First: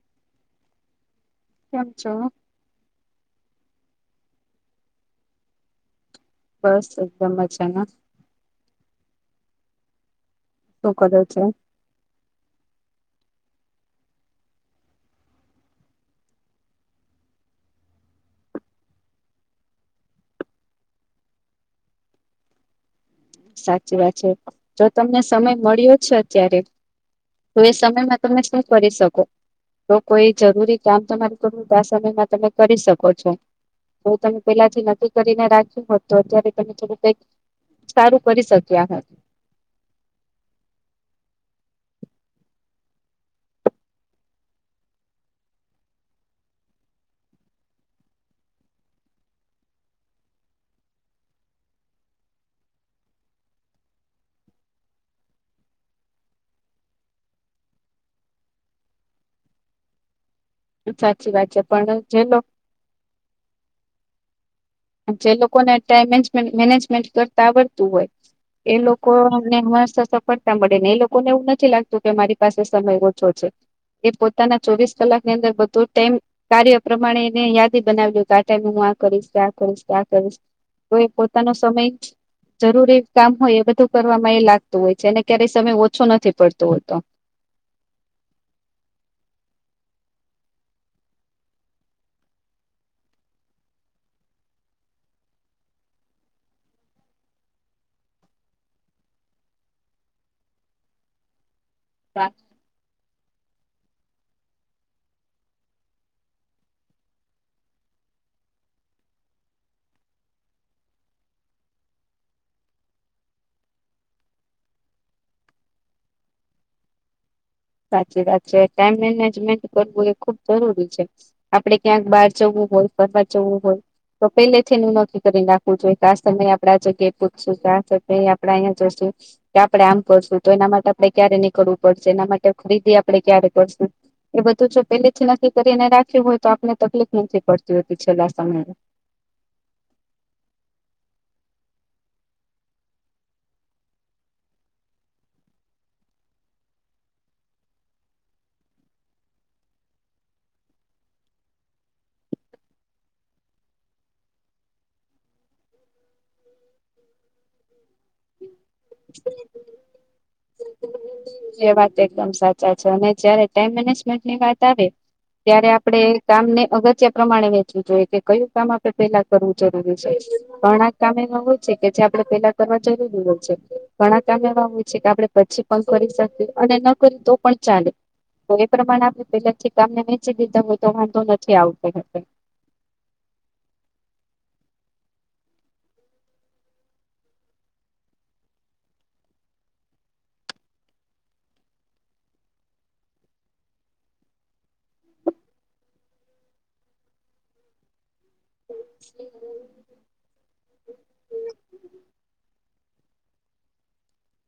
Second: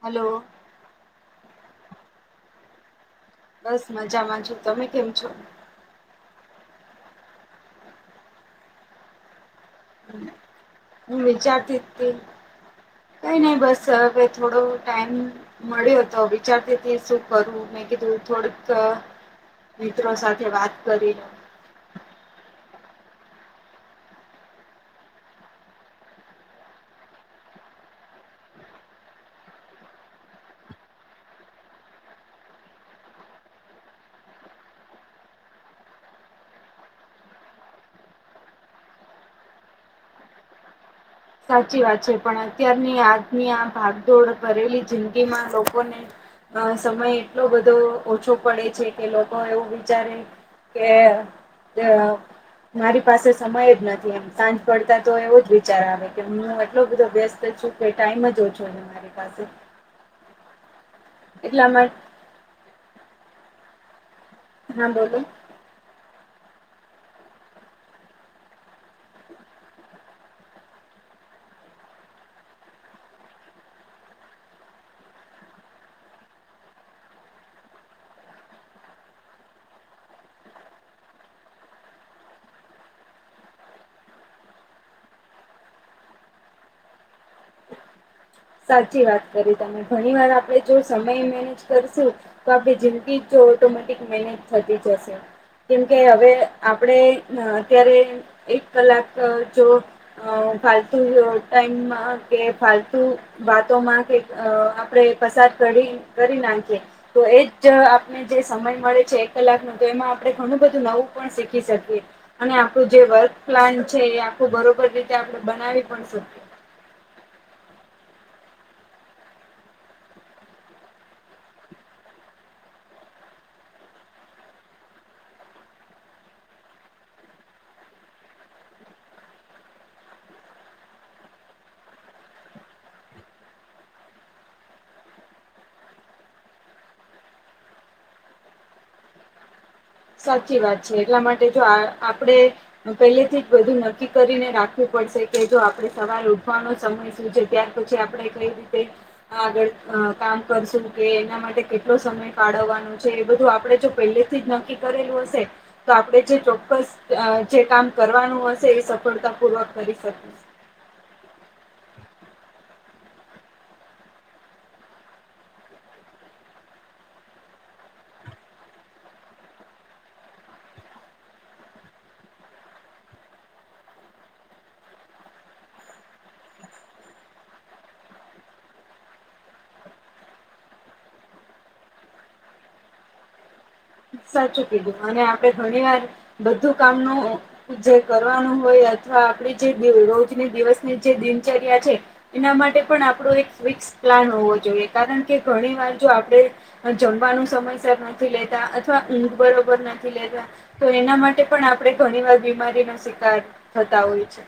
Hello. કેમ છો. બસ મજામાં છું તમે કેમ છો. બસ એકદમ મજામાં. શું હું કરો છો વિચારતી તી કઈ નઈ બસ હવે થોડો ટાઈમ મળ્યો તો વિચારતી હતી શું કરવું, મેં કીધું થોડુક મિત્રો સાથે વાત કરી લઉં. સાચી વાત છે જો તમને સમય મળ્યો છે અત્યારે તો એ સમયમાં તમે શું કરી શકો? તો કોઈ જરૂરી કામ તમાર કરવું તો આ સમયમાં તમે કરી શકો છો. તો તમે પહેલાથી નક્કી કરીને રાખ્યું હોત તો અત્યારે તમે થોડું કંઈક સારું કરી શક્યા હોત. સાચી વાત છે. પણ અત્યારની આજની આ ભાગદોડ કરેલી જિંદગીમાં લોકોને અહ સમય એટલો બધો ઓછો પડે છે, કે લોકો એવું વિચારે કે મારી પાસે સમય જ નથી એમ. સાંજ પડતા તો એવો જ વિચાર આવે. કે હું એટલો બધો વ્યસ્ત છું, કે ટાઈમ જ ઓછું [unintelligible] મારી પાસે. સાચી વાત છે. એટલા પણ માટે જે લો હા બોલો જે લોકોને ટાઈમ [unintelligible] મેનેજમેન્ટ કરતા આવડતું હોય એ લોકોને હંમેશા સફળતા મળે. ને એ લોકોને એવું નથી લાગતું, કે મારી પાસે સમય ઓછો છે. એ પોતાના ચોવીસ કલાકની અંદર બધો જ ટાઈમ કાર્ય પ્રમાણે એને યાદી બનાવ્યું, કે આ ટાઈમે હું આ કરીશ [unintelligible] કરીશ કે આ કરીશ. તો એ પોતાનો સમય જરૂરી કામ હોય એ બધું કરવામાં એ લાગતું હોય છે. એને ક્યારેય સમય ઓછો નથી પડતો હોતો. સાચી વાત કરી તમે. ઘણી વાર આપણે જો સમય મેનેજ કરશું તો આપણી જિંદગી જો ઓટોમેટિક મેનેજ થતી જશે. કેમ કે હવે આપણે અહ અત્યારે એક કલાક જો અહ ફાલતુ ટાઈમમાં કે ફાલતુ વાતોમાં કે અહ આપણે પસાર કરી-કરી નાખીએ, તો એજ આપન ને જે સમય મળે છે એક કલાક નો, તો એમાં આપણે ઘણું બધું નવું પણ શીખી શકીએ. અને આપણું જે વર્ક પ્લાન છે, એ આખું બરોબર રીતે આપણે બનાવી પણ શકીએ. સાચી વાત છે. ટાઈમ મેનેજમેન્ટ કરવું એ ખુબ જરૂરી છે. આપણે ક્યાંક બહાર જવું હોય, ફરવા જવું હોય તો પહેલેથી એનું નક્કી કરીન રાખવું જોઈએ, કે આ સમયે આપણે આ જગ્યાએ પહોંચશું, કે આ જગ્યા એ આપણે અહિંયા જશું. કે આપણે આમ કરશું, તો એના માટે આપણે ક્યારે નીકળવું પડશે, એના માટે ખરીદી આપણે ક્યારે કરશું. એ બધું જો પહેલેથી નક્કી કરીને રાખ્યું હોય તો આપને તકલીફ નથી પડતી હોતી છેલ્લા સમયે. સાચી વાત છે. એટલા માટે જો આ આપણે‌ હ પહેલેથી જ બધું નક્કી કરીને રાખવું પડશે, કે જો આપણે સવારે ઉઠવાનો સમય [unintelligible] અને પછી આપણે કંઈ રીતે આગળ અહ કામ કરશું, કે એના માટે સમય ફાળવવાનો છે, એ બધું આપણે જો પહેલેથી જ નક્કી કરેલું હશે, તો આપણે જે ચોક્કસ અહ જે કામ કરવાનું હશે એ સફળતા પૂર્વક કરી શકીશું. એ વાત એકદમ સાચા છે. અને જયારે ટાઈમ મેનેજમેન્ટ ની વાત આવે ત્યારે આપણે કામ ને અગત્ય પ્રમાણે વેચવું જોઈએ, કે કયું કામ આપણે પહેલા કરવું જરૂરી છે. પણ આ [unintelligible] છે કે જે આપણે પેલા કરવા જરૂરી હોય છે. ઘણા કામ એવા હોય છે કે આપણે પછી પણ કરી શકી, અને ન કરી તો પણ ચાલે. તો એ પ્રમાણે આપણે પહેલેથી કામ ને વહેંચી દીધા હોય તો વાંધો નથી આવતો હતો. સાચું કીધું. અને આપણે ઘણી વાર બધું કામનું જે કરવાનું હોય અથવા આપણી જે દિ રોજની દિવસની જે દિનચર્યા છે એના માટે પણ આપણો એક ફિક્સ પ્લાન હોવો જોઈએ. કારણ કે, ઘણી વાર જો આપણે અહ જમવાનું સમયસર નથી લેતા અથવા ઊંઘ બરોબર નથી લેતા. તો એના માટે પણ આપણે ઘણી બીમારીનો શિકાર થતા હોય છે.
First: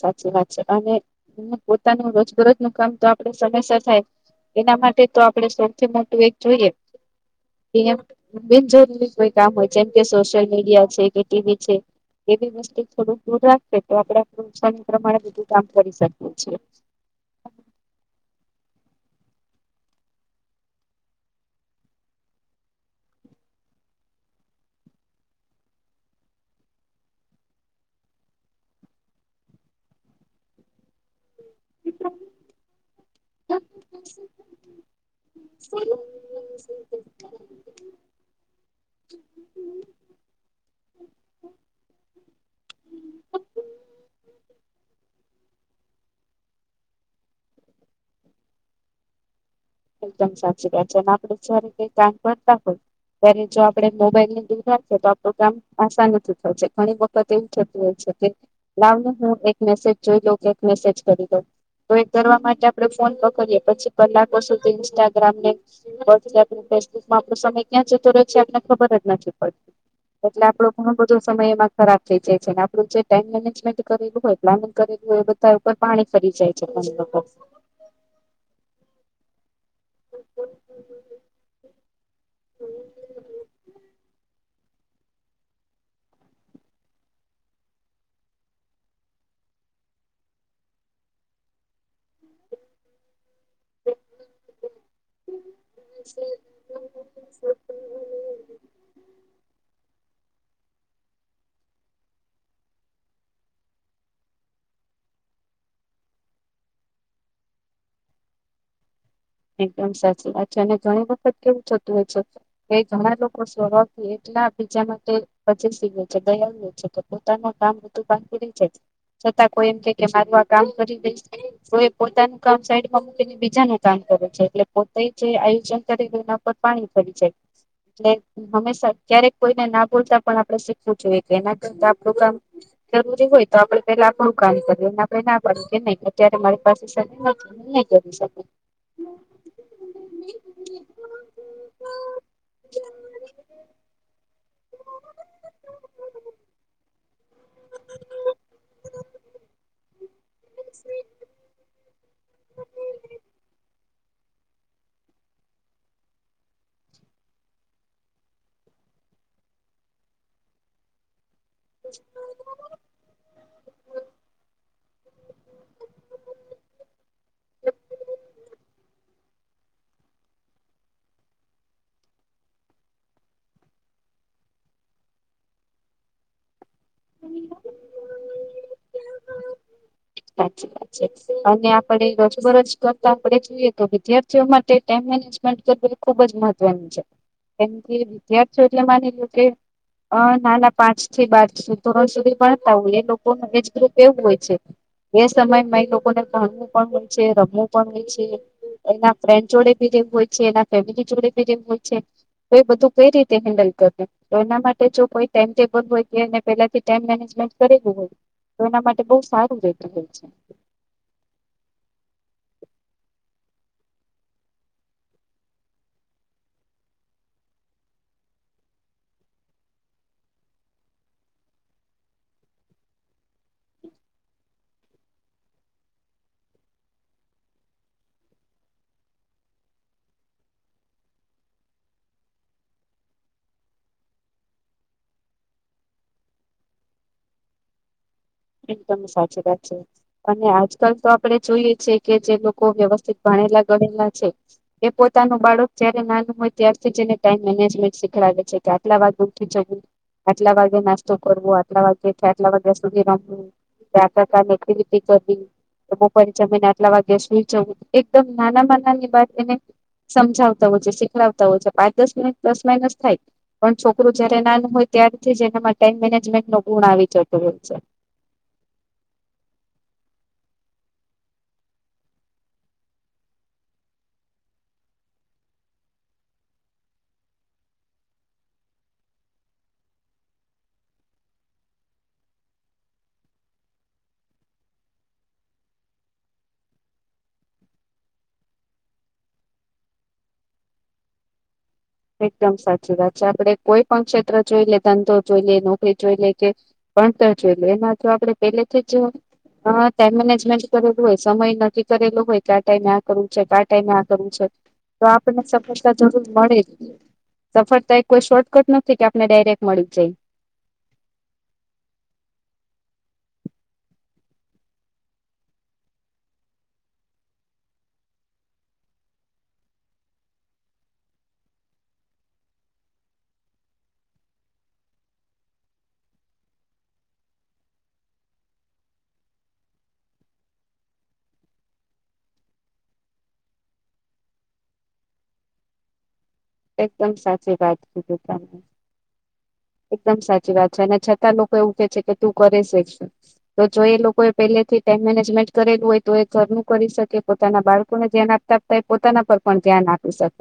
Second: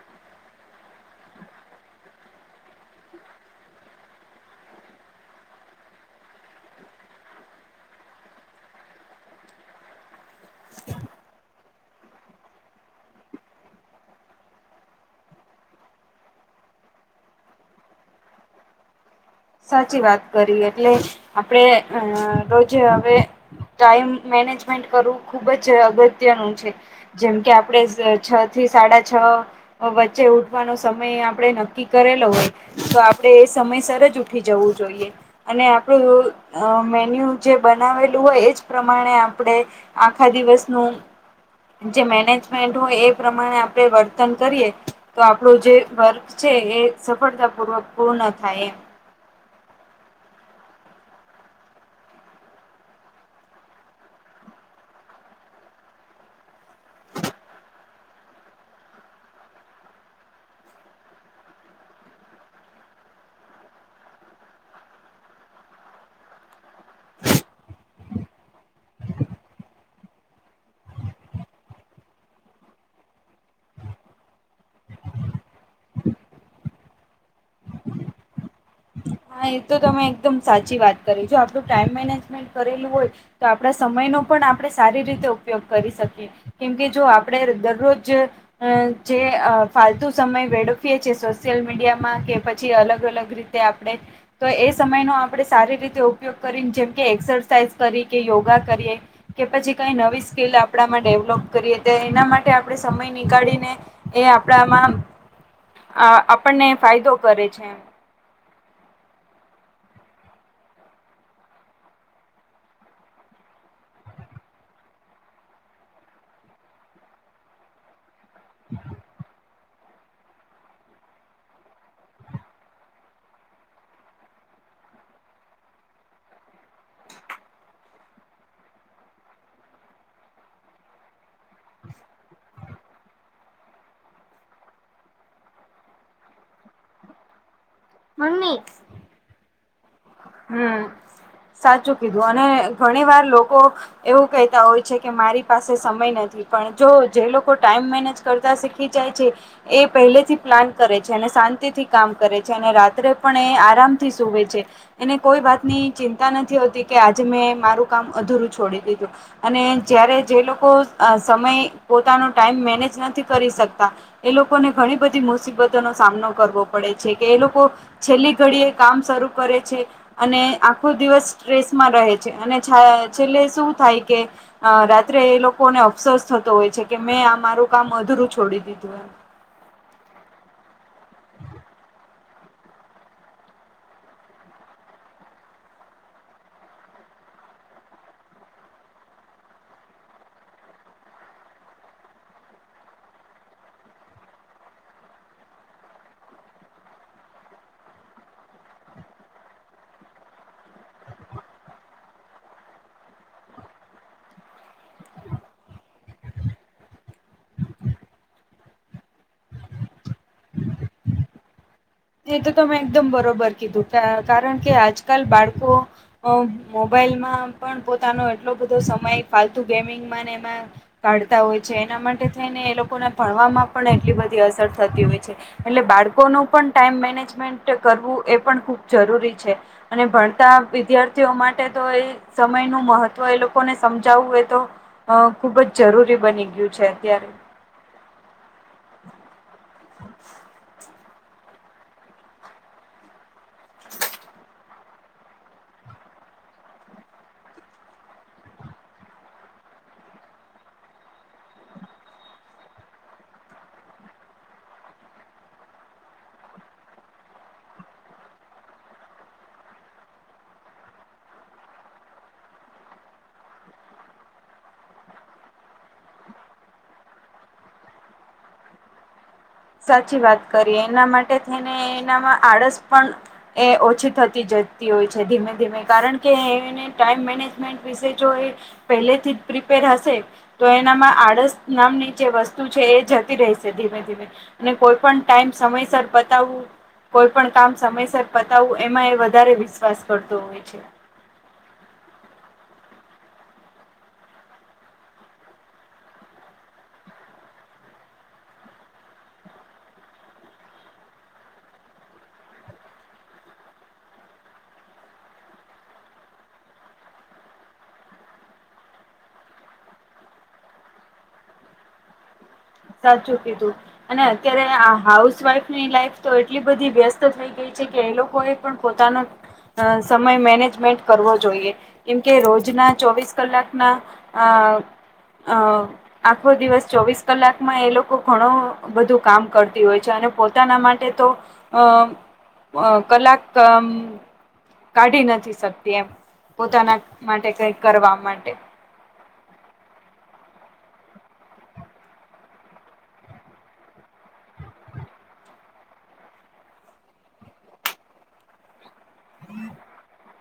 સાચી વાત છે અને પોતાનું રોજબરોજ નું કામ તો આપડે સમયસર થાય એના માટે તો આપણે સૌથી મોટું એક જોઈએ એમ મિન જોરી [unintelligible] કામ હોય જેમ કે સોશિયલ મીડિયા છે કે ટીવી છે એ બી વસ્તુથી થોડુંક દૂર રાખે તો આપણે આપણુ સમય પ્રમાણે બધું કામ કરી શકીએ છીએ. સાચી વાત કરી એટલે આપણેે રોજે હવે ટાઈમ મેનેજમેન્ટ કરવું ખુબ જ અગત્યનું છે. જેમ કે આપણેે છ થી સાડા છ વચ્ચે ઉઠવાનો સમય આપડે નક્કી નક્કી કરેલો હોય તો આપડે એ સમયસર જ ઉઠી જવું અને આપડું શકીએ મેન્યુ જે છીએ બનાવેલું હોય એજ પ્રમાણે આપણે આખા દિવસનું જે મેનેજમેન્ટ હોય એ પ્રમાણે આપણે વર્તન કરીએ. તો આપણું જે વર્ક છે એ સફળતા પૂર્વક પૂર્ણ થાય એમ એકદમ સાચી વાત છે અને આપણે જે રીતે કામ કરતા હોય ત્યારે જો આપડે મોબાઈલ ની દુર રાખશુ તો આપણું કામ આશા નથી થઈ ઘણી વખત એવું થતું હોય છે કે લાવ ને હું એક મેસેજ જોઈ લઉં કે એક મેસેજ કરી દઉં. તો એ કરવા માટે આપણે ફોન પકડીએ પછી કલાકો સુધી ઇન્સ્ટાગ્રામ ને... [inaudible] ફેસબુકમાં આપનો સમય ક્યાં જતો રહે છે આપને ખબર જ નથી પડતી. એટલે આપણો ઘણ બધો સમય એમાં ખરાબ થઇ જાય છે અને આપણું જે ટાઈમ મેનેજમેન્ટ કરેલું હોય. પ્લાનિંગ કરેલું હોય એ બધા ઉપર પાણી ફરી જાય છે. હા એ તો તમે એકદમ સાચી વાત કરી. જો આપડું ટાઈમ મેનેજમેન્ટ કરેલું હોય, તો આપડા સમયનો પણ આપણે સારી રીતે ઉપયોગ કરી શકીએ. કેમ કે જો આપડે દરરોજ. અ જે અ ફાલતુ સમય વેડફિએ છીએ સોશિયલ મીડિયામાં કે પછી અલગ અલગ રીતે તે આપણે. તો એ સમયનો આપણે સારી રીતે ઉપયોગ કરીને જેમકે, એક્સરસાાઈઝ કરી કે યોગા કરીએ. કે પછી કઈ નવી સ્કીલ આપ. આડમાં ડેવલોપ કરીએ તો એના માટે આપણેે સમય નીકાળીને એ આપણામાં. અ આપણને ફાયદો કરે છે. એકદમ સાચી વાત છે અને ઘણી વખત કેવું થતું હોય છે. કે ઘણા લોકો સ્વભાવથી એટલા બીજા માટે.. [inaudible] છે દયાનું છે કે પોતાનું કામ બધુ બાકી રઈ જય છે છતાં. કોઈ એમ કે કે મારું આ કામ કરી દઈશ, તો એ પોતાનું કામ સાઈડમાં મૂકીને બીજાનું કામ. કરે છે એટલે પોતે જે આયોજન કરે એના પર પાણી ફરી જાય. એટલે હંમેશા ક્યારેક કોઈને ના બોલતા પણ આપડે શીખવું જોઈએ કે, એના કરતા આપડું કામ. જરૂરી હોય તો આપડે પેલા આપણું કામ કરીએ એને આપડે ના પાડીએ કે, નહીં અત્યારે મારી પાસે સમય નથી. હું નઈ કરી શકુ મમ્મી હમ. સાચું કીધું અને ઘણી વાર લોકો એવું કહેતા હોય છે કે, મારી પાસે સમય નથી પણ જો જે લોકો ટાઈમ મેનેજ કરતા શીખી જાય છે. એ પહેલેથી પ્લાન કરે છે અને શાંતિ થી કામ કરે. છે અને રાત્રે પણ એ આરામ થી સૂવે છે. એને કોઈ વાતની ચિંતા નથી હોતી કે આજે મેં મારું કામ અધૂરું છોડી દીધું. અને જયારે જે લોકો અ સમય પોતાનો ટાઈમ મેનેજ નથી કરી શકતા. એ લોકોને ઘણી બધી મુસીબતોનો સામનો પડે છે કે એ લોકો. છેલ્લી ઘડીએ કામ શરૂ કરે છે. અને આખો દિવસ સ્ટ્રેસમાં રહે છે અને છાય છેલ્લે શું થાય કે અ રાત્રે એ લોકોને અફસોસ થતો હોય છે કે, મેં આ મારું કામ અધૂરું છોડી દીધું એમ. સાચી વાત. અને આપડે રોજબરોજ કરતા આપડે જોઈએ તો વિદ્યાર્થીઓ માટે ટાઈમ મેનેજમેન્ટ કરે ખુબ જ મહત્વનું છે, કેમ કે વિદ્યાર્થીઓ જે માની લો કે અ નાના પાંચ થી બાર ધોરણ સુધી ભણતા હોય એ લોકોનું એજ ગ્રુપ એવું હોય છે. એ સમયમાં એ લોકોને ભણવું પણ હોય છે રમવું પણ હોય છે. એના ફ્રેન્ડ જોડે ભી [inaudible] હોય છે એના ફેમિલી જોડે ભી [inaudible] હોય છે. તો એ બધું કઈ રીતે હેન્ડલ કરે. તો એના માટે જો કોઈ ટાઈમ ટેબલ હોય કેને પેલાથી ટાઈમ મેનેજમેન્ટ કરેલું હોય? તો એના માટે બહુ સારું રહેતું હોય છે. એ તો તમે એકદમ બરોબર કીધું કા કારણ કે આજકાલ બાળકો મોબાઈલમાં પણ પોતાનો એટલો બધો સમય ફાલતું ગેમિંગમાં ને એમાં... કાઢતા હોય છે એના માટે થઈને એ લોકોને ભણવામાં પણ એટલી બધી અસર થતી હોય છે. એટલે બાળકોનો પણ ટાઈમ મેનેજમેન્ટ કરવું એ પણ ખુબ જરૂરી છે. અને ભણતા વિદ્યાર્થીઓ માટે તો એ સમય નું મહત્વ એ લોકોને સમજાવવું હોય તો. અ ખુબ જ જરૂરી બની ગયું છે અત્યારે. એકદમ સાચી વાત છે અને આજકાલ તો આપણે જોઈએ છીએ કે જે લોકો વ્યવસ્થિત રીતે ભણેલા-ગણેલા છે, એ પોતાના બાળકને જ્યારે નાનું હોય ત્યારથી જ એને ટાઈમ મેનેજમેન્ટ શીખડાવે છે કે આટલા વાગ્યે ઉઠી જવું. આટલા વાગ્યે નાસ્તો કરવો, આટલા વાગે થી આટલા વાગ્યા સુધીમાં કામ હા, [inaudible] કનેક્ટિવિટી કરવી બપોરે જમીને આટલા વાગ્યે સૂઈ જવું એ એકદમ નાના નાના ની વાત એને સમજાવતા હોય છે, શીખવાડતા હોય છે. પાંચ-દસ મિનિટ, દસ માયન્સ થાય. પણ છોકરું જ્યારે નાનું હોય ત્યારથી જ એના માટે ટાઈમ મેનેજમેન્ટનો ગુણ આવી જતુ હોય છે. સાચી વાત કરીએ એના માટે થેને એનામાં આળસ પણ એ ઓછી થતી જતી હોય છે ધીમે ધીમે કારણ કે એને ટાઈમ મેનેજમેન્ટ વિશે જો એ પહેલેથી જ પ્રિપેર હશે તો એનામાં આળસ નામની જે વસ્તુ છે, એ જતી રેશે ધીમે ધીમે અને કોઈપણ ટાઈમ સમયસર પતાઉ કોઈપણ કામ સમયસર પતાવવું, એમાં એ વધારે વિશ્વાસ કરતો હોય છે. એકદમ સાચી વાત છે. આપણે કોઈપણ ક્ષેત્ર જોઈ લો, ધંધો જોઈ લે નોકરી જોઈ લે કે ભણતર છેલે એમાં થી આપણે પહેલેથી જ હા, ટાઈમ મેનેજમેન્ટ કરેલું હોય, સમય નકકી કરેલું હોય કે આ ટાઈમે આ કરું છે આ ટાઈમે આ કરુ છે. તો આપણને સફળતા જરૂર મળેજ. સફળતા એ કોઈ શોર્ટકટ નથી કે આપને ડાયરેક્ટ મળી જાય. સાચું કીધું અને અત્યારે આ હાઉસ વાઇફની લાઇફ તો એટલી બધી વ્યસ્ત થઈ કે છે એ લોકોએ પણ પોતાનાં આ સમય મેનેજમેન્ટ કરવું જોઈએ, કેમ કે રોજના ચોવીસ કલાકના અ આવ આખો દિવસ ચોવીસ કલાક. એમાં એ લોકો ઘણું બધું કામ કરતી હોય છે અને પોતાના માટે તો અ અ કલાક તો આમ કાઢી નથી શકતી એમ. પોતાના એકદમ માટે સાચી કંઈક વાત કરવા કીધી તમે માટે... એકદમ સાચી વાત છે અને છતાં લોકો એવું કહે છે કે, તું કરેશે? તો જો એ લોકોએ પહેલેથી જ ટાઈમ મેનેજમેન્ટ કરેલું હોય, તો એ ઘરનું કામ પણ કરી શકે અને પોતાનાં બાળકોને પણ પૂરતું ધ્યાન આપી શકે. એ પોતાના પર પણ ધ્યાન આપી શકે.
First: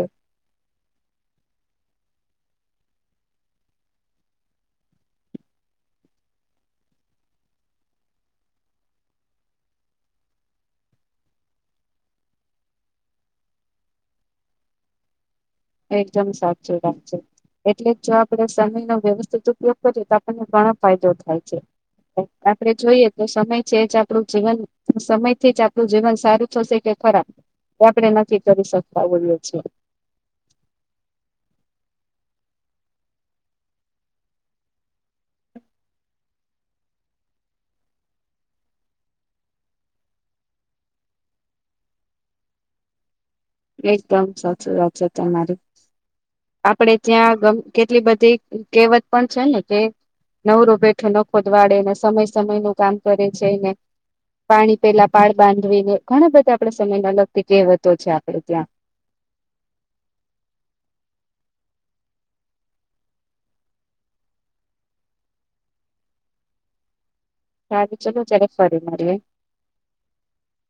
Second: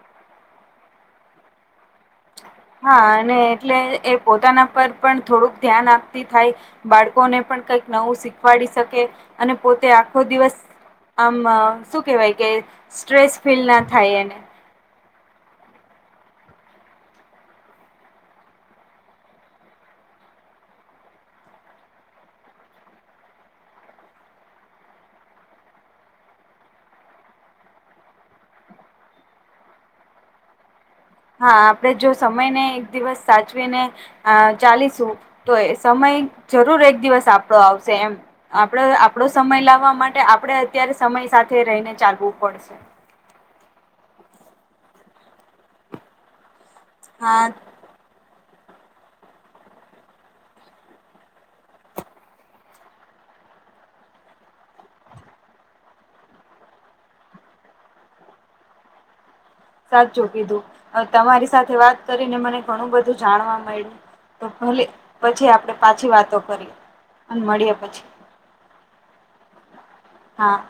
હા, અને એટલે એ પોતાના પર પણ થોડુંક ધ્યાન આપતી થાય. બાળકોને પણ કંઈક નવું શીખવાડી શકે અને પોતે આખો દિવસ આમ શું કહેવાય કે, સ્ટ્રેસ ફીલ ન થાય એમ? એકદમ સાચું રાખજો. એટલે જો આપણે સમયનો વ્યવસ્થિત ઉપયોગ કરીએ, તો આપણને ઘણા ફાયદા થાય છે. આપણે જોઈએ તો સમય છે જ આપણું જીવન સમયથી જ આપણું જીવન સારું થશે કે ખરા આપણે નથી કરી શકતા હોઈએ છીએ. હા આપણે જો સમયને એક દિવસ સાચવીને હા ચાલીશું તો એ સમય જરૂર એક દિવસ આપણો આવશે એમ. આપણે આપણો સમય લાવવા માટે આપણે અત્યારે સમય સાથે રહીને ચાલવું પડશે. એકદમ સાચી વાત છે તમારી. આપણે હા ત્યાં કેટલી બધી કહેવતો પણ છે ને કે નવરો બેઠો નખોદ વાળે અને સમયનું કામ સમયસર કરે છે ને પાણી પહેલાં પાળ બાંધવી, એવી ઘણી બધી આપણાં સમયને લગતી કહેવતો છે આપણે ત્યાં. સાચું કીધું તમારી સાથે વાત કરીને મને ઘણું બધું જાણવા મળ્યું. તો ભલે, પછી આપણે પાછી વાતો કરીએ. અને પછી સારું મળીએ ચલો ત્યારે ફરી મળીએ. હા.